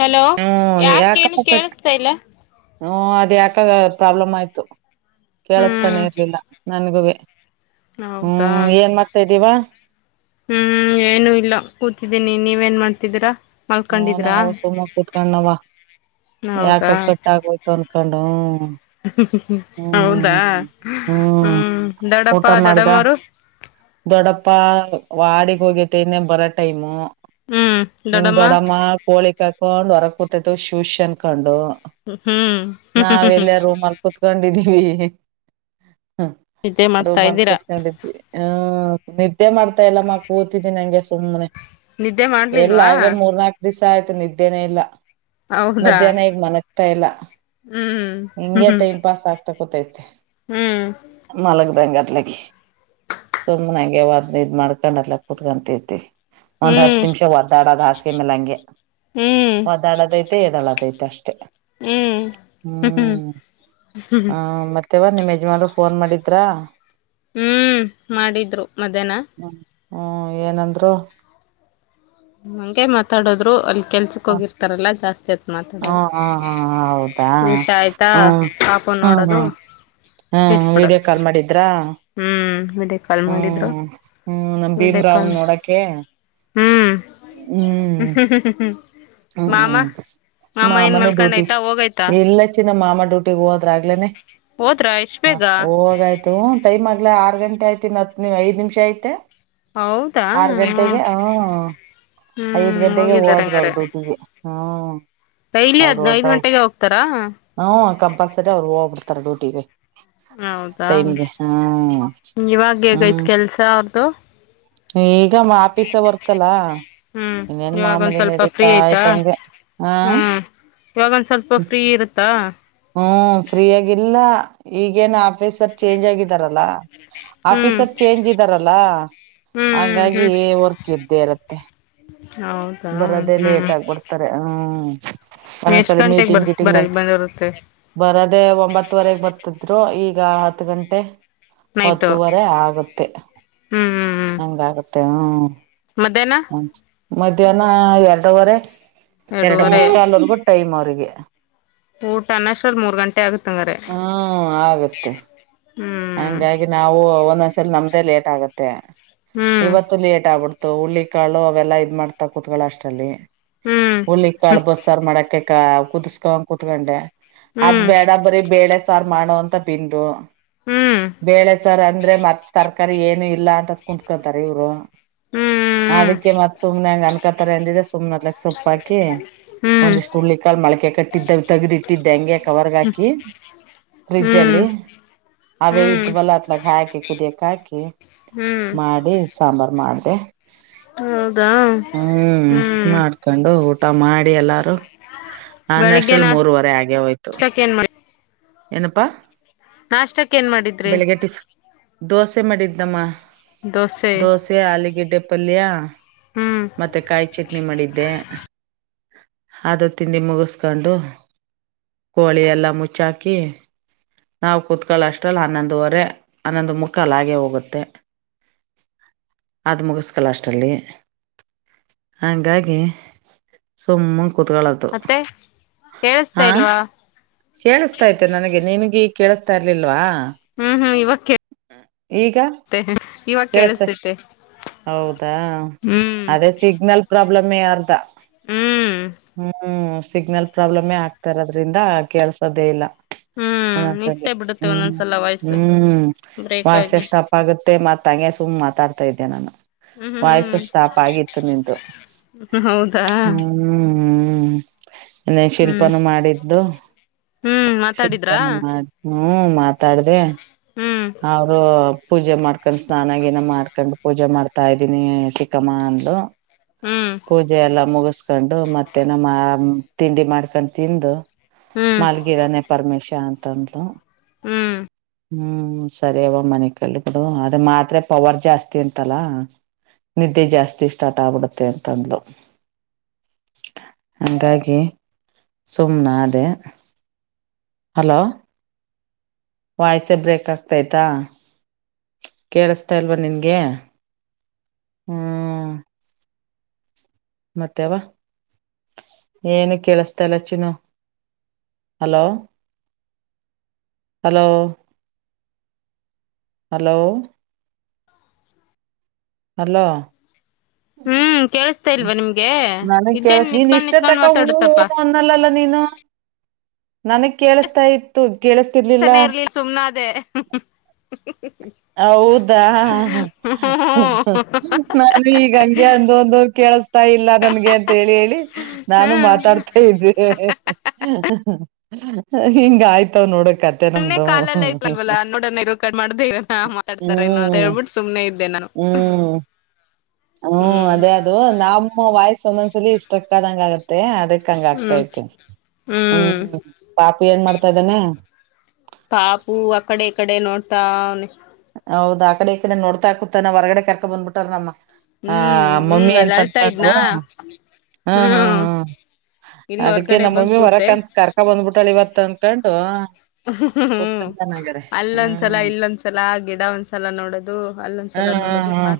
Hello ಹ್ಮ್ ಯಾಕೇನ್ ಕೇಳಿಸತ ಇಲ್ಲ ಹಞ ಅದು ಯಾಕಾಗ ಪ್ರಾಬ್ಲಮ್ ಆಯ್ತು ಕೇಳಿಸ್ತಾನೆ ಹ್ಮ್ ಇರಲಿಲ್ಲ ನನ್ಗೂ ಹೌದಾ ಹ್ಮ್ ಏನ್ ಮಾಡ್ತಾ್ದೀಿವ ಹ್ಮ್ ಏನು ಇಲ್ಲ ಕೂತಿದ್ದೀನಿ ನೀವ ನ್ ಮಾಡ್ತಿದೀರಾ ಹ ನ ಅವ ಸು ಮ ಕುೂತ್ಕ ನವ ಯಾಕ ಹೌದಾ ಕಟ್ಟಾಗೋಯ್ತು ಅನ್ಕೊಂಡು ಹ್ಮ ಹೌದಾ ಹ್ಮ ಹ್ಮ್ ದಡಪ್ಪ ಊಟ ಮಾಡ್ದ ದಡಮರು ದೊಡ್ಡಪ್ಪ ವಾಡಗ್ ಹೋಗೇತೆ ಇನ್ನ ಬರೋ ಟೈಮು ಹ್ಮ್ ದೊಡ ನಿಮ್ ದೊಡ್ಡಮ್ಮ ಕೋಳಿಕ್ ಹಾಕೊಂಡ್ ಹೊರಗೆ ಕೂತೈವು ಶೂಷ ಅನ್ಕೊಂಡು ಹ್ಮ್ ನಾವ ಎಲ್ಲಾರೂಮಲ್ಲಿ ಕುೂತ್ಕೊಂಡಿದ್ದೀವಿ ನಿದ್ದೆ ರೂ ಮಾಡ್ತಾ ಮಲ್ ಇದ್ದೀರಾ ಕುೂತ್ಕೊಂಡಿದ್ವಿ ಹ ನಿದ್ದೆ ಮಾಡ್ತಾ ಎಲ್ಲ ಮ ಕೂತಿದ್ದಿ ನಂಗೆ ಸುಮ್ಮ್ನೆ ನಿದ್ದೆ ಮಾಡ್ಲಿಲ್ವಾ ನಾಲ್ಕ ದಿವಿಸ ಆಯ್ತು ನಿದ್ದೆನ ಇಲ್ಲ ಹೌದಾ ಮಧ್ಯಾಹ್ನ ಈಗ್ ಮನಗ್ತಾ ಇಲ್ಲ ಹ್ಮ್ ಹಿಂಂಗಗೆ ಹ್ಮ್ ಟೈಮ್ ಪಾಸ್ ಆಗ್ತಾ ಕತೈತಿ ಹ್ಮ್ ಮಲಗ್ದಂಗ ಅಲ ಸುಮ್ ನಂಗೆ ಯಾವಾದ್ನ ಇದ್ ಮಾಡ್ಕೊಂಡ್ ಅದಲ ಕುತ್ಕಂತೇತಿವಿ ಒಂದ್ ಹ್ಮ್ ಹತ್ತು ಹ್ಮ್ ನಿಮಿಷ ಒದ್ದಾಡದ ಹಾಸಿಗೆ ಮೇಲೆ ಹಂಗೆ ಹ್ಮ್ ಒದ್ದಾಡೋದಐತೆ ಎದ್ದಾಡದಐತೆ ಇ ದಷ್ಟ ಹ್ಮ್ ಹ್ಮ್ ಹ ಮತ್ತೆವ ನಿಮ್ಮ್ ಯಜಮನ್ರು ಫೋನ್ ಮಾಡಿದ್ರ ಹ್ಮ್ ಮಾಡಿದ್ರು ಮಧ್ಯಾಹ್ನ ಹ್ಮ್ ಏನಂದ್ರು ಹಂಗೆ ಮಾತಾಡದ್ರು ಅಲ್ಲಿ ಕೆಲ್ಸಕ್ ಹ್ಮ್ ಹೋಗಿರ್ತಾರಲ್ಲಾ ಜಾಸ್ತಿ ಆತ್ ಹಾ ಮಾತಾಡಲ್ಲ ಹಾ ಹೌದಾ ಊಟ ಆಯ್ತಾ ಹ್ಮ್ ಆಪ ಹ್ಮ್ ನೋಡದು ಹ್ಮ್ ಹ್ಮ್ ವಿಡಿಯೋ ಇಟ್ಬಿಡದು ಕಾಲ್ ಮಾಡಿದ್ರಾ ಹ್ಮ್ ಡೆ ಕಾಲ್ ಮಾಡಿದ್ರು ಹ್ಮ್ ಹ್ಮ್ ನಮ್ ಬಿ ಕಾಲ್ ಭೀಮ್ರಾವ್ನ್ ನೋಡಕೆ ಹ್ಮ್ ಹ್ಮ ಹ್ಮ್ ಹ್ಮ್ ಹ್ಮ್ ಹ್ಮ್ ಹ್ಮ್ ಹ್ಮ್ ಮಾಮನು ಡ್ಯೂಟಿ ಮಲ್ಕೊಂಡಯ್ತಾ ಹೋಗಯ್ತಾ ಎಲ್ಲ ಚ ನಮ್ಮ ಮಾಮ ಡ್ಯೂಟಿ ಹೋದ್ರಾಗಗ್ಲೇನೆ ಹೋದ್ರಾ ಎಷ್ಟ್ ಹ ಬೇಗ ಹವಾಗ ಆಯ್ತು ಟೈಮ್ ಆಗ್ ಆ ಗಂಟೆ ಆಯ್ತಿ ಇತ್ ಐದು ನಿಮಿಷ ಆಯತೆ ಹೌದಾ ಆರ್ ಗಂಟೆಗೆ ಹ ಐದ್ ಹ್ಮ್ ಗಂಟೆಗೆ ಹೋಗಿದ್ದಾರೆ ಹೋದರು ಅವರು ಹಂಗಾರೆ ಡ್ಯೂಟಿ ಹ್ಮ ಡೈಲಿ ಅವರು ಹದ್ ಐದ್ ಗಂಟೆಗೆ ಹೋಗ್ತಾರಾ ಹ್ಮ ಕಂಪಲ್ಸರಿ ಅವ್ರು ಹೋಗಬ ತರ ಡೋಟಿವವೆ ಹೌದಾ ತೈನಿಕ ಹ್ಮ ಇವಾಗ ಹೇಗೈತ್ ಹ್ಮ್ ಕೆಲ್ಸ ಅವ್ರ್ದು ಈಗ ಆಫೀಸ ವರ್ಕಲ್ಲ ಹ್ಮ್ ಇನ್ನೇನ್ ಇವಾಗೊಂದ್ ಮಾಮೂಲಿ ಸ್ವಲ್ಪ ಫ್ರೀ ನಡೀತಾ ಆಯ್ತಾ ಆಯ್ತಂಗೆ ಹ ಹ್ಮ್ ಇವಾಗೊಂದ ಸ್ವಲ್ಪ ಫ್ರೀ ಇರುತ್ತಾ ಹ್ಮ್ ಫ್ರೀ ಆಗಿಲ್ಲ ಈಗೇನ್ ಆಫೀಸರ್ ಚೇಂಜ್ ಆಗಿದಾರಲ್ಲಾ ಹ್ಮ್ ಆಫೀಸರ್ ಚೇಂಜ್ ಇದ್ದಾರಲ್ಲ ಹ್ಮ್ ಹಾಗಾಗಿ ಹ್ಮ್ ಹ್ಮ್ ವರ್ಕ್ ಇದ್ದೇ ಇರುತ್ತೆ ಹೌದಾ ಬರದೆೇ ಹ್ಮ್ ಲೇಟ್ ಆಗ ಬರ್ತಾರೆ ಹ್ಮ್ ಒಂದೊಂದ್ ಎಷ್ಟ್ ಸಾರಿ ಗಂಟೆಗೆ ಮೀಟಿಂಗ್ ಬರ್ ಕೀಟಿಂಗ್ ಬರ ಅಂತ ಬಂದಿರುತ್ತೆ ಬರದೆೇ ಒಂಬತ್ತವರೆಗೆ ಬರ್ತಿದ್ರು ಈಗ ಈಗ ಹತ್ತು ಗಂಟೆ ನೈಟು ಹತ್ತುವರೆ ಆಗುತ್ತೆ ಹ್ಮ್ ಹಂಗ ಆಾಗುತ್ತೆ ಹ್ಮ್ ಮಧ್ಯಾಹನ ಹ್ಮ ಮಧ್ಯಾಹ್ನ ಎರಡವರೆ ಎರಡು ಎರಡೂವರೆ ಮುಕ್ಕಾಾಲವರ್ಗೂ ಟೈಮ್ ಅವರಿಗೆ ಊಟ ಅಷ್ಟ್ರಲ್ ಮೂರ್ ಗಂಟೆ ಆಗುತ್ತೆ ಹ್ಮ ಆಗತ್ತೆ ಹ್ಮ್ ಹಂಗಾಗಿ ನಾವು ಒಂದೊಂದ್ಸಲ ನಮ್ ತ್ತ ಲೇಟ್ ಆಗುತ್ತೆ ಹ್ಮ್ ಇವತ್ತು ಲೇಟ್ ಆಬಿಡ್ ತ್ತ ಹುಳ್ಳಿ ಕಾಳು ಅವೆಲ್ಲಾ ಇದ್ ಮಾಡ್ತಾ ಕೂತಗಳೊ ಅಷ್ಟಲ್ಲಿ ಹ್ಮ್ ಹುಳ್ಳಿ ಕಾಳು ಬಸ್ಸಾರ ಮಾಡಕ್ಕೆ ಕ ಕುದುಸ್ಕೊಂ ಕುೂತ್ಕೊಂಡೆ ಅದ್ ಹ್ಮ್ ಹ್ಮ್ ಬೇಡ ಬರೀ ಬೇಳೆ ಸ ತಾರ್ ಮಾಡು ಅಂತ ಪಿಂದು ಹ್ಮ್ ಕರಿ ಏನು ಇಲ್ಲ ಅಂತ ಕುತ್ಕೊಂತಾರೆ ಇವ್ರು ಹ್ಮ್ ಅದಕ್ಕೆ ಮತ್ ಸುಮ್ನೆಂಗ ಅನ್ ಕ್ಕ ತರ ಅಂದಿದೆ ಸುಮ್ನ ಅದ್ಳಗ್ ಸೊಪ್ಪಾಕಿ ಹ್ಮ್ ಒಂದಿಷ್ಟು ಉಳ್ಳಿ ಕಾಳ ಮೊಳಕೆ ಕಟ್ಟಿದ್ದೆ ತಗದಿತ್ತಿದ್ದೆ ಹಂಗೆ ಕವರ್ಗ್ ಹಾಕಿ ಫ್ರಿಜ್ ಹ್ಮ್ ಅಲ್ಲಿ ಅವೇ ಇದ್ವಲ್ಲ ಅತ್ಲಗ ಹಾಕಿ ಕುದಿಯಕ್ ಹಾಕಿ ಹ್ಮ್ ಮಾಡಿ ಸಾಂಬಾರ್ ಮಾಡಿದೆ. ಹೌದಾ ಹ್ಮ್ ಮಾಡ್ಕೊಂಡು ಊ ತ ಮಾಡಿ ಎಲ್ಲಾರು ಅನ್ನೋ ಬೆಳಿಗ್ಗೆ ಅಷ್ಟ್ರಲ್ಲಿ ಮೂರವರೆ ಆಗೆ ಹೋಯ್ತು. ನಾಷ್ಟಕ್ ಏನ್ ಮಾಡಿ ಏನಪ್ಪ ನಾಷ್ಟಕ್ ಏನ್ ಮಾಡಿದ್ರಿ ಬೆಳಿಗ್ಗೆ ಟಿಫ್ ದೋಸೆ ಮಾಡಿದ್ನಮ್ಮ ದೋಸೆ ಆಲಿಗಿಡ್ಡೆಪ್ ಪಲ್ಯ ಹ್ಮ್ ಮತ್ತೆ ಕಾಯಿ ಚಟ್ನಿ ಮಾಡಿದ್ದೆ. ಅದು ತಿಂಡಿ ಮುಗಿಸಿಕೊಂಡು ಕೋಳಿ ಎಲ್ಲಾ ಮುಚ್ಚಾಕಿ ನಾವ್ ಕುತ್ಕ [unintelligible] ರಲ್ಲಿ ಹನ್ನೊಂದುವರೆ ಹನ್ನೊಂದು ಮುಕ್ಕಲ್ ಹಾಗೆ ಹೋಗುತ್ತೆ. ಅದದ್ ಮುಗಿಸ್ಕೊಳೊ ಅಷ್ಟಲ್ಲಿ ಹಂಗಾಗಿ ಸುಮ್ಮುಗ್ ಕುತ್ಕೋಳೋದು ಮತ್ತೆ ಕೇಳಿಸ್ತಾ ಹಾ ಇಲ್ವಾ ಕೇಳಿಸ್ತೈತೆ ನನಗೆ ನಿನಗಿ ಕೇಳಿಸ್ತಾ ಇರ್ಲಿಲ್ವಾ ಹ್ಮ್ ಹ್ಮ್ ಇವಕ್ಕೆ ಈಗ ಕೇಳಸ್ತ ಕೇಳಿಸತೈತೆ ಹೌದಾ ಹ್ಮ್ ಅದೇ ಸಿಗ್ನಲ್ ಪ್ರಬ್ ಬ್ಲಮ್ಮೆ ಅರ್ಧ ಹ್ಮ್ ಹ್ಮ ಸಿಗ್ನಲ್ ಪ್ರಬ್ಲಮೇ ಆಗ್ತಾ ಇರೋದ್ರಿಂದ ಕೆಲ್ಸದೇ ಇಲ್ಲ ಹ್ಮ್ ಒಂದೊಂದ್ಸಲಿ ನಿತ್ತೆ ಬಿಡುತ್ತೆ ಹ್ಮ್ ಒಂದೊಂದ್ಸಲ ವಾಯ್ಸು ಹ್ಮ್ ಬ್ರೇಕ್ ವಾಸೆ ಆಗಿ ಸ್ಟಾಪ್ ಆಗುತ್ತೆ ಮತ್ ತಂಗೆ ಸುಮ್ಮ್ ಮಾತಾಡ್ತಾ ಇದ್ದೆ ನಾನು ಹ್ಮ್ ಹ್ಮ್ ವಾಯ್ಸು ಸ್ಟಾಪ್ ಆಗಿತ್ತು ನಿಂದು ಹ್ಮ್ ಹೌದಾ ಹ್ಮ್ ಹ್ಮ್ ನೆ ಹ್ಮ್ ಶಿಲ್ಪನು ಮಾಡಿದ್ಲು ಹ್ಮ್ ಮಾತಾಡಿದ್ರಾ ಶಿಲ್ಪನು ಮಾಡ್ ಹ್ಮ ಮಾತಾಡ್ದೆ ಹ್ಮ್ ಅವರು ಪೂಜೆ ಮಾಡ್ಕೊಂಡ್ ಸ್ನಾನಗಿನ ಮಾಡ್ಕೊಂಡ್ ಪೂಜೆ ಮಾಡ್ತಾ ಇದ್ದೀನಿ ಸಿಕ್ಕಮ್ಮ ಅಂದ್ಲು ಹ್ಮ್ ಪೂಜೆ ಎಲ್ಲ ಮುಗಸ್ಕೊಂಡು ಮತ್ತೆ ನಮ್ಮ ತಿಂಡಿ ಮಾಡ್ಕೊಂಡ್ ತಿಂದು ಹ್ಮ್ ಮಾಲ್ಗಿದನೆ ಪರಮೇಶ ಅಂತ ಅಂದ್ಲು ಹ್ಮ್ ಹ್ಮ್ ಸರಿ ಅವ ಮನಿ ಕಳಿ ಬಿಡು ಅದ ಮಾತ್ರೆ ಪವರ್ ಜಾಸ್ತಿ ಅಂತಲ್ಲ ನಿದ್ದೆ ಜಾಸ್ತಿ ಸ್ಟಾರ್ಟ್ ಆಗ್ಬಿಡುತ್ತೆ ಅಂತಂದ್ಲು ಹಂಗಾಗಿ ಸುಮ್ನಾದೆ ಹಲೋ ವಾಯ್ಸ ಬ್ರೇಕ್ ಆಗ್ತತಾ ಕೇಳಸ್ತಾಲ್ವಾ ನಿನ್ಗೆ ಹ್ಮ್ ಮತ್ತೇವ ಏನು ಕೇಳಸ್ತಇಲ್ಲ ಚಿನು ಹಲೋ ಹಲೋ ಹಲೋ ಹಲೋ ಹ್ಮ್ ಕೇಳಿಸ್ತಾ ಇಲ್ವಾ ನಿಮ್ಗೆ ನನಗ್ ಇದೇನ್ ಕೆಳ್ಸ ನೀನ್ ನಿತ್ಕೊಂಡ್ ಇಷ್ಟೇ ನಿತ್ಕೊಂಡ್ ತಕ್ಕ ಹೂ ಮಾತಾಡುತ್ತಪ್ಪಾ ಹೂನ ಅಂದಲಲ್ಲ ನೀನು ನನಗ್ ಕೇಳಿಸ್ತಾ ಇತ್ತು ಕೇಳಿಸತಿರ್ಲಿಲ್ಲ ತನೇ ಇರ್ಲಿ ಸುಮ್ನಾದೇ ಹ್ ಹ್ ಹ್ ಹ್ ಹೌದಾ ಹ್ ಹ್ ನಾನು ಈಗ ಹಂಗೆ ಅಂದ ಒಂದು ಕೇ ಕೇಳಸ್ತಾ ಇಲ್ಲ ನನ್ಗೆ ಅಂತ ಹೇಳಿ ಹೇಳಿ ನಾನು ಮಾತಾಡ್ತಾ ಇದ್ದೆ ಹ್ ಹ್ ಹ್ ಹಾ ಹಿಂಗ ಆಯ್ತಾವ್ ನೋಡೋ ಕತೆೆ ಸುಮ್ನೆ ನಮ್ದ್ ಹ್ಮ ಕಾಲೆಲ್ಲ ಹ್ ಹ್ ಐತ್ಲ್ವಲ್ಲ ಹ್ ನೋಡೋಣ ಇರು ಕಟ್ ಮಾಡ್ದೆ ಇರೋಣ ಮಾತಾಡ್ತಾರೇನೋ ಅಂತ ಹ್ಮ್ ಹೇಳ್ಬಿಟ್ಟು ಸುಮ್ನೆ ಇದ್ದೆ ನಾನು ಹ್ಮ್ ಹ್ಮ್ ಅದೇ ಅದು ನಮ್ಮ್ ವಾಯ್ಸ್ ಒಂದೊಂದ್ಸಲಿ ಸ್ಟ್ರಕ್ಕಾದಂಗ ಆಗತ್ತೆ ಅದಕ್ಕೆ ಹಕ್ಕಂಗ ಹ್ಮ್ ಆಗ್ತಾೈತಿ ಹ್ಮ್ ಪಾಪ ಏನ್ ಮಾಡ್ತಾ ಇದಾನೆ ಪಾಪು ಅಕಡೆ ಈ ಕಡೆ ನೋಡ್ತಾವ್ನೆ ಹೌದ ಆ ಕಡೆ ಈ ಕಡೆ ನೋಡ್ತಾಕೂತಾನ ಹೊರಗಡೆ ಕರ್ಕೊ ಬಂದ್ಬಿಟ್ಟಾ ನಮ್ಮ ಆ ಹ್ಮ್ ಹ್ಮ್ ಮಮ್ಮಿ ಅಲ್ಲಿ ಎಂತಕು ಅಳ್ತಾ ಇದ್ನಾ ಹಾ ಹ್ಮ ಹ್ಮ್ ಇಲ್ಲಿ ಅದಕ್ಕೆ ಹೊರ್ಗಡೆ ನಮ್ಮ ಬಂದ್ ಮಮ್ಮಿ ಕೂತೆ ಮರಕ್ಂತ ಕರ್ಕ ಬಂದ್ಬಿಟಳ ಇವತ್ ಅಂದಕೊಂಡು ಹ್ಮ್ ಹ್ಮ್ ಹ್ ಹ್ ಅಲ್ಲೊಂದ್ಸಲ ಹ್ಮ್ ಇಲ್ಲೊಂದ್ಸಲ ಗಿಡ ಒಂದ್ಸಲ ನೋಡದು ಹ್ಮ್ ಹ್ಮ್ ಹ್ಮ್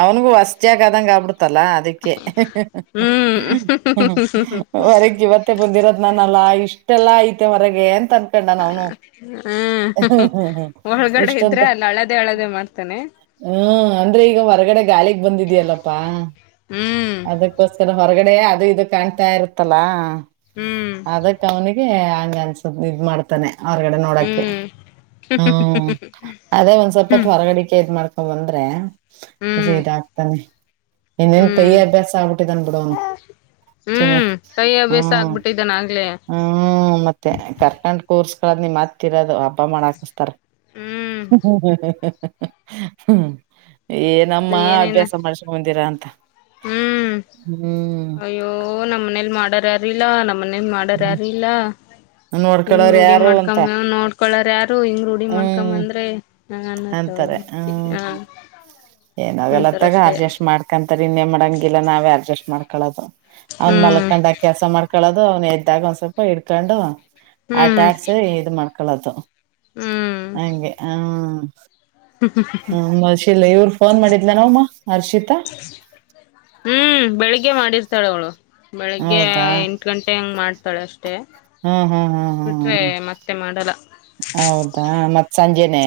ಅವನ್ಗೂ ವಸ್ಜಾಗ ಅದಂಗಗೆ ಆಬಿಡ್ತ ತಲ್ಲ ಅದಕ್ಕೆ ಹ್ಮ್ ಹ್ ಹ್ ಹ್ ಹ್ ಹ ಹ್ ಹ್ ಹೊರಕ್ ಇವತ್ತೆ ಬಂದಿರೋದ್ ನಾನಲ್ಲ ಇಷ್ಟ್ ಇ ಎಲ್ಲಾ ಐತೆ ಹೊರಗೆ ಏ ಅನ್ಕೊಂಡ ನಾವನು ಹ್ಮ್ ಹ್ ಹ್ ಹ್ ಹ್ ಒಳಗಡೆ ಇಷ್ಟಂತ ಇದ್ರೆ ಅಲ್ಲಿ ಅಳದೆ ಅಳದೆ ಮಾಡ್ತಾನೆ ಹ್ಮ ಅಂದ್ರೆ ಈಗ ಹೊರಗಡೆ ಗಾಳಿಗ್ ಬಂದಿದ್ಯಲ್ಲಪ್ಪಾ ಹ್ಮ್ ಅದಕ್ಕೋಸ್ಕರ ಹೊರಗಡೆ ಅದು ಇದು ಕಾಣ್ತಾ ಇರುತ್ತಲ್ಲಾ ಹ್ಮ್ ಹಂಗಗೆ ಅನ್ಸತ್ ಇದನ್ ಮಾಡ್ತಾನೆ ಹೊರಗಡೆ ನೋಡಕ್ಕೆೆ ಹ್ಮ್ ಹ್ಮ್ ಅದೇ ಒಂದ್ ಸಲ್ಪತ್ ಹ್ಮ್ ಹೊರಗಡೆ ದ್ ಮಾಡ್ಕೊಂಡ್ ಬಂದ್ರೆ ಒಸಿ ಹ್ಮ್ ಇದಾಗ್ತಾನೆ ಇನ್ನೇನ್ ಪೇಯ ಹ್ಮ್ ಅಭ್ಯಾಸ ಆಗಬಿಟ್ಟಿದಾನ್ ಬಿಡು ಅವ್ನು ಚಿನ ಹ್ಮ್ ಕೈ ಅಭ್ಯಾಸ ಹ್ಮ ಆಗ್ಬಿಟ್ಟಿದ್ದಾನ ಆಗ್ಲೇ ಹ್ಮ ಮತ್ತೆ ಕರ್ಕಂಡ ಕೂರ್ಸ್ ನಿ ಮತ್ತಿರೋದು ಹಬ್ಬ ಮಾಡ ಹಾಕಸ್ತಾರ ಹ್ಮ್ ಹ್ ಹ್ ಹ್ ಹ್ ಹಾ ಹ್ಮ ಏನಮ್ಮ ಅದು ಏನೇನ ಅಭ್ಯಾಸ ಮಾಡ್ಸಕಂಬದಿರಾ ಅಂತ ಹ್ಮ್ ಹ್ಮ್ ಅಯ್ಯೋ ನಮ್ಮನೇಲಿ ಮಾಡಾರಾರಿಲ್ಲ ನಮ್ಮನೆ ಮ ಮಾಡರ್ಯಾರಿಲ್ಲ ಹಿಂಗ್ ನೋಡ್ಕೊಳೋರ್ ರೂಢಿ ಯಾರು ಮಾಡ್ಕೊ ಅಂತ ನೋಡ್ಕೊಳರ್ ಯಾರು ಹಿಂಗ್ ರೂಢಿ ಹ್ಮ್ ಮಾಡ್ಕೊಂದ್ರೆ ಅಂತಾರೆ ಹ್ಮ ಏನಾಗಲ್ಲತ್ತಗ ಅಂತಾರಷ್ಟೇ ಅರ್ಜಸ್ಟ್ ಮಾಡ್ಕಂತ ನ್ನೇ ಮಾಡಂಗಿಲ್ಲ ನಾವೇ ಅಡ್ಜಸ್ಟ್ ಮಾಡ್ಕೊಳ್ಳೋದು ಅವ್ನ್ ಹ್ಮ್ ಮಲಕೊಂಡ ಕೆಲಸ ಮಾಡ್ಕೊಳ್ಳದು ಅದು ಅವನ ಎದ್ದಾಗ ಒಂದ್ ಸ್ವಲ್ಪ ಹಿಡ್ಕೊಂಡು ಆಟ ಹ್ಮ್ ಆಡ್ಸಿ ಇದ ಮಾಡ್ಕಳದು ಹ್ಮ್ ಹಂಗೆ ಹ್ಮ್ ಹ ಮಷಿಲ್ಲ ಇವ್ರ ಫೋನ್ ಮಾಡಿದ್ಲ ನವಮ್ಮ ಅರ್ಷಿತಾ ಹ್ಮ್ ಬೆಳಿಗ್ಗೆ ಮಾಡಿರ್ತಾಳ ಅವಳು ಬೆಳಿಗ್ಗೆ ಹೌದಾ ಎಂಟು ಗಂಟೆ ಹಂಗ್ ಮಾಡ್ತಾಳೆ ಅಷ್ಟೇ ಹ್ಮ್ ಹ್ಮ್ ಹ್ಮ್ ಬಿಟ್ರೆ ಹ್ಮ್ ಮತ್ತೆ ಮಾಡಲ್ಲ ಹೌದಾ ಮತ್ತ್ ಸಂಜೆನೆೇ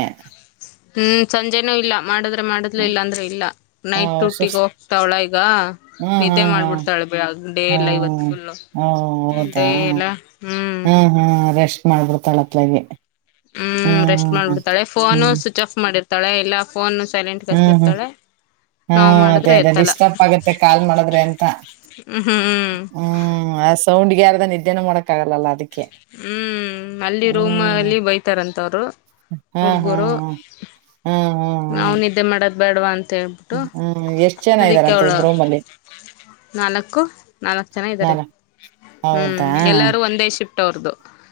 ಹ್ಮ್ ಸಂಜೆನೂ ಇಲ್ಲ ಮಾಡಿದ್ರೆ ಮಾಡದ್ಲು ಇಲ್ಲಾ ಅಂದ್ರೆ ಇಲ್ಲ ನೈಟ್ ಡ್ಯೂಟಿಗೆ ಸುಸ್ ಹೋಗ್ತಾವಳ ಈಗ ಹ್ಮ್ ನಿದ್ದೆ ಹ್ಮ್ ಹ್ಮ್ ಮಾಡ್ಬಿಡ್ತಾಳೆ ಬಳ ಡೇ ಎಲ್ಲ ಇವತ್ತು ಫುಲ್ ಹಓ ಹೌದಾ ಹ್ಮ ಹ್ಮ ರೆಸ್ಟ್ ಮಾಡ್ಬಿಡ್ತಳತ್ಲಗೆ ಹ್ಮ್ ರೆಸ್ಟ್ ಮಾಡ್ಬಿಡ್ತಾಳೆ ಫೋನು ಹ್ಮ್ ಸ್ವಿಚ್ ಆಫ್ ಮಾಡಿರ್ತಾಳೆ ಎಲ್ಲಾ ಫೋನ್ ಸೈಲೆಂಟ್ಗೆ ಹಾಕಿರ್ತಾಳೆ ಹ್ಮ ನಾವು ಅದೇ ಮಾಡಿದ್ರೆ ಅದೇ ಎತ್ತಲ್ಲ ಡಿಸ್್ಟಪ್ ಆಗತ್ತೆ ಕಾಲ್ ಮಾಡದ್ರೆ ಎಂತ ಹ್ಮ್ ಹ್ಮ್ ಹ್ಮ್ ಸೌಂಡ್ ಗ್ಯಾರದ ನಿದ್ದೇನ ಮಾಡೋಕ್ಕಗಲ್ಲ ಅದಕ್ಕೆ ಹ್ಮ್ ಹ್ಮ ಅಲ್ಲಿ ರೂಮ್ ಹ್ಮ್ ಅಲ್ಲಿ ಬೈತಾರಂತವರು ಹ್ಮ್ ಹ್ಮ್ ಹುಡುಗರು ಹ್ಮ್ ಹ್ಮ್ ಹ್ಮ್ ಹ್ಮ್ ನನಿದ್ದೆ ಮಾಡೋದ್ ಬೇಡವಾ ಅಂತ ಹೇಳ್ಬಿಟ್ಟು ಹ್ಮ್ ಎಷ್ಟ್ ಜನ ಅದಕ್ಕೆ ಇದ್ದಾರಂತ ಅವಳ ಒಂದ್ ರೂಮ್ ಅಲ್ಲಿ [unintelligible] ನಾಲ್ಕು ನಾಲ್ಕು ಜನ ಇದಾರೆ ನಾನ ಹ್ಮ್ ಎಲ್ಲಾರೂ ಒಂದೇ ಶಿ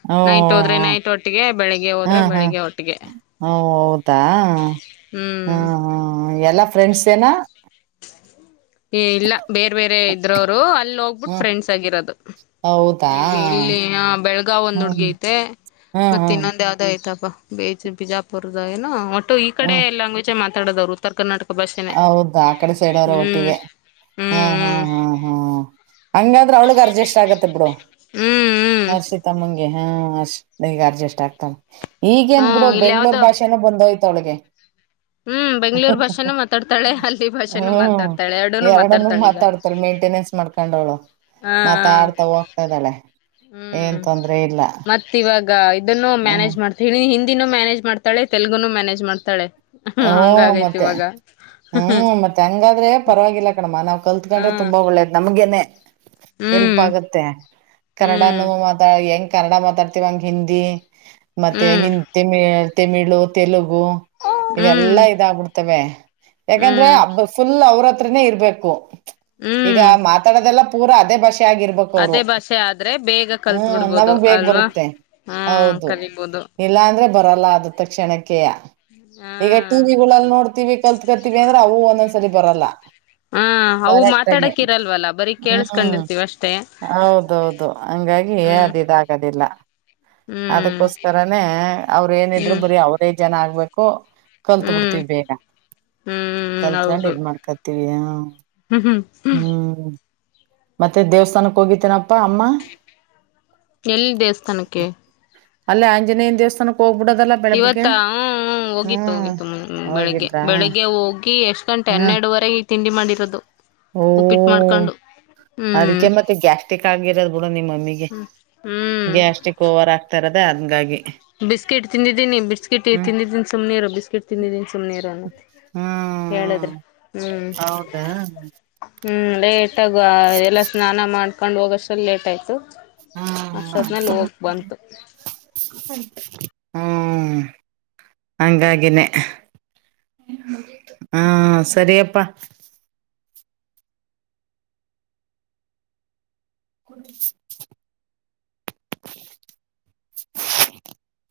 ಹಓ ಹ ಹ್ಮ್ ಒಟ್ಟಿಗೆ ಬೆಳಿಗ್ಗೆ ಹಾ ಹೋದ್ರೆ ಹ ಬೆಳಿಗ್ಗೆ ಒಟ್ಟಿಗೆ ಹೌದು ಹೌದಾ ಹ ಹ್ಮ್ ಹಾ ಎಲ್ಲಾ ಫ್ರೆಂಡ್ಸ್ ಏನ ಏ ಇಲ್ಲ ಬೇರೆ ಬೇರೆ ಇದ್ರೋರು ಅಲ್ಲಿ ಹೋಗ್ಬಿಟ್ಟ ಹ್ಮ್ ಫ್ರೆಂಡ್ಸ್ ಆಗಿರೋದು ಹೌದಾ ಇ ಇಲ್ಲಿ ಬೆಳಗಾವ್ ಒಂದ್ ಹುಡ್ಗಿ ಹ್ಮ್ ಐತೆ ಹ್ಮ್ ಮತ್ತೆ ಹ್ಮ್ ಇನ್ನೊಂದ ಯಾವ್ದ ಐ್ತಪ್ಪ ಬೇಜ ಬಿಜಾಪುರ್ದ ಏನೋ ಒಟ್ಟು ಈ ಕಡೆ ಲ್ಯಾಂಗ್ವೇಜ್ ಮಾತಾಡೋವ್ರು ಉತ್ತರ ಕರ್ನಾಟಕ ಭಾಷೆನೆ ಹೌದ ಆ ಕಡೆ ಸೈಡ್ ಅವ್ರ ಹ್ಮ್ ಒಟ್ಟಿಗೆ ಹ್ಮ್ ಹ್ಮ್ ಹ್ಮ್ ಹ್ಮ್ ಹಂಗಾದ್ರೆ ಅವ್ಳಗ್ ಅರ್ಜಸ್ಟ್ ಆಗತ್ತ ಬಿಡು ಹ್ಮ್ ಹ್ಮ್ ಹರ್ಷಿತ ಅಮ್ಮಂಗೆ ಹಾ ಅಷ್ಟ್ ಈಗ ಅಡ್ಜಸ್ಟ್ ಆಗ್ತಾನ ಈಗ ಏನ್ ಬಿಡು ಹ್ಮ್ ಇಲ್ಲಿ ಬೆಂಗಳೂರ್ ಯಾವ್ದೋ ಭಾಷೆನ ಬಂದೋಯ್ತು ತೋಳಿಗೆ ಹ್ಮ್ ಬೆಂಗ್ಳೂರ್ ಭಾಷೆನ ಮಾತಡ್ತವಿ ಮಾತಾಳೆ ಹಳ್ಳಿ ಭಾಷೆನು ಹ್ಮ್ ಮಾತಾಡ್ತಾಳೆ ಎರಡನು ಎರಡನ್ನು ಮಾತಾಡ್ತಾಳೆ ಈಗ ಮಾತಾಡ್ತಾಳ ಮೇಂಟೆನೆನ್ಸ್ ಮಾಡ್ಕೊಂಡವಳು ಹಾ ಹ ಮಾತಾಡ್ತಾ ಹೋಗ್ತಾ ಇದ್ದಾಳೆ ಏನ್ ಹ್ಮ್ ತೊಂದ್ರೆ ಇಲ್ಲ ಮತ್ ಇವಾಗ ಈಗ ಇದನ್ನು ಹ್ಮ್ ಮ್ಯಾನೇಜ್ ಮಾಡ್ತಾಳೆ ಹಿಂದಿನೂ ಮ್ಯಾನೇಜ್ ಮಾಡ್ತಾಳೆ ತೆಲುಗುನು ಮ್ಯಾನೇಜ್ ಮಾಡ್ತಾಳೆ ಹ ಹ್ಮ ಹಂಗಾಗೈತಿ ಮತ್ತೆ ಇವಾಗ ಹ್ಮ್ ಹ ಮತ್ತೆ ಹಂಗಾದ್ರೆ ಪರವಾಗಿಲ್ಲ ಕಣಮ್ಮ ಕಲ್ತ್ಕೊಂಡ್ರೆ ತುಂಬಾ ಒಳ್ಳೇದು ನಮಗೇನು ಹೆಲ್ಪ್ ಹ್ಮ್ ಆಗುತ್ತೆ ಕನ್ನಡ ಹ್ಮ್ ನು ಮಾತಾಡ ಹೆಂಗ್ ಕನ್ನಡ ಮಾತಾಡ್ತೀವಿ ಹಂಗೆ ಹಿಂದಿ ಹ್ಮ್ ತಮಿಳು ತೆಲುಗು ಹ್ಮ್ ಇವೆಲ್ಲಾ ಇದಾಗಬಿಡ್ತವೆ ಹ್ಮ್ ಯಾಕಂದ್ರೆಬ್ಬ ಫುಲ್ ಅವ್ರತ್ರ ಇರಬೇಕು ಈಗ ಹ್ಮ್ ಮಾತಾಡದೆಲ್ಲ ಪೂರ ಅದೇ ಬ ಭಾಷೆ ಆಗಿರ್ಬೇಕು ಅವ್ರು ಅದೇ ಭಾಷೆ ಆದ್ರೆ ಬೇಗ ಕಲ್ತ್ ಹ್ಮ ಬಿಡ್ಬೋದು ನಮಗ್ ಬೇಗ ಅಲ್ವಾ ಬರುತ್ತೆ ಹ್ಮ್ ಹೌದು ಕಲಿಬೋದು ಇಲ್ಲಾ ಅಂದ್ರೆ ಬರಲ್ಲ ಆದ ತಕ್ಷಣಕ್ಕೆಯ ಈಗ ಹ್ಮ್ ಟಿವಿಗಳಲ್ಲಿ ನೋಡ್ತೀವಿ ಕಲ್ತ್ಕರ್ತಿೀವಿ ಅಂದ್ರ ಅವು ಒಂದೊಂದ್ಸರಿ ಬರಲ್ಲ ಹಾ ಅವು ಕರೆಕ್ಟಾಗಿ ಮಾತಾಡಕ್ ಇರಲ್ವಲ್ಲ ಬರೀ ಹ್ಮ್ ಕೇಳಸ್ಕೊಂಡಿರ್ತೀವ ಅಷ್ಟೇ ಹೌದೌದು ಹಂಗಾಗಿ ಹ್ಮ್ ಅದ ಇದ ಆಗದಿಲ್ಲ ಹ್ಮ್ ಅದಕ್ಕೋಸ್ಕರನೇ ಅವ್ರೇಏನಿದ್ರು ಹ್ಮ್ ಬರೀ ಅವರೇ ಜನ ಆಗ್ಬೇಕು ಕಲ್ತ್ ಹ್ಮ್ ಬಿಡ್ತೀವಿ ಬೇಗ ಹ್ಮ್ ಕಲ್ತ್ಕೊಂಡು ಹೌದು ಇದ್ ಮಾಡ್ಕತ್ತೀವಿ ಹ ಹ್ಮ್ ಹ್ಮ್ ಮತ್ತೆ ದೇವಸ್ಥಾನಕ್ ಹೋಗಿತೇನಪ್ಪಾ ಅಮ್ಮ ಎಲ್ಲಿ ದೇವಸ್ಥಾನಕ್ಕೆ ಅಲ್ಲ ಆಂಜನೇಯ ದೇಸ್ಥಾನಕ್ಕೆ ಇವತ್ತ ಹೋಗಿತ್ತು ಹ್ಮ್ ಹೋಗಿತ್ತು ಬೆಳಿಗ್ಗೆ ಹೋಗಿದ್ರಾ ಬೆಳಿಗ್ಗೆ ಹೋಗಿ ಎಷ್ಟ್ ಗಂಟೆ ಗಂಟೆ ಹ ಎನ್ನೆರಡುವರೆಗೆ ತಿಂಡಿ ಮಾಡಿರೋದು ಓ ಉಪ್ಪಿಟ್ಟು ಮಾಡ್ಕೊಂಡು ಹ್ಮ್ ಅದಕ್ಕೆ ಮತ್ತೆ ಗ್ಯಾಸ್ಟ್ರಿಕ್ ಆಗಿರದ್ ಬಿಡು ನಿಮ್ಮ ಮಮ್ಮಿಗೆ ಹ್ಮ್ ಗ್ಯಾಸ್ಟ್ರಿಕ್ ಓವರ್ ಹ ಆಗ್ತಾರತ್ತ ಅದಿಕ್ಕೆ ಹಂಗಾಗಿ ಬಿಸ್ಕೆಟ್ ತಿಂದಿದ್ದೀನಿ ಬಿಸ್ಕೆಟ್ ಹ್ಮ್ ತಿಂದಿದ್ದೀನಿ ಸುಮ್ನೆ ಇರು ಬಿಸ್ಕೆಟ್ ತಿಂದಿದ್ದೀನಿ ಸುಮ್ನೆ ಇರು ಅನ್ನತ್ತೆ ಹ್ಮ್ ಹೇಳುದ್ರೆ ಹ್ಮ್ ಹೌದಾ ಹ್ಞೂ ಲೇಟಾಗಿ ಎಲ್ಲ ಸ್ನಾನ ಮಾಡ್ಕೊಂಡು ಹೋಗೋಷ್ಟಲ್ಲ ಲೇಟ್ ಆಯಿತು [inaudible] ಹ್ಮ್ [unintelligible] ಹ್ಮ ಹಂಗಾಗಿನೇ [inaudible] [inaudible] ಹಾ ಸರಿಪ್ಪಾ [unintelligible]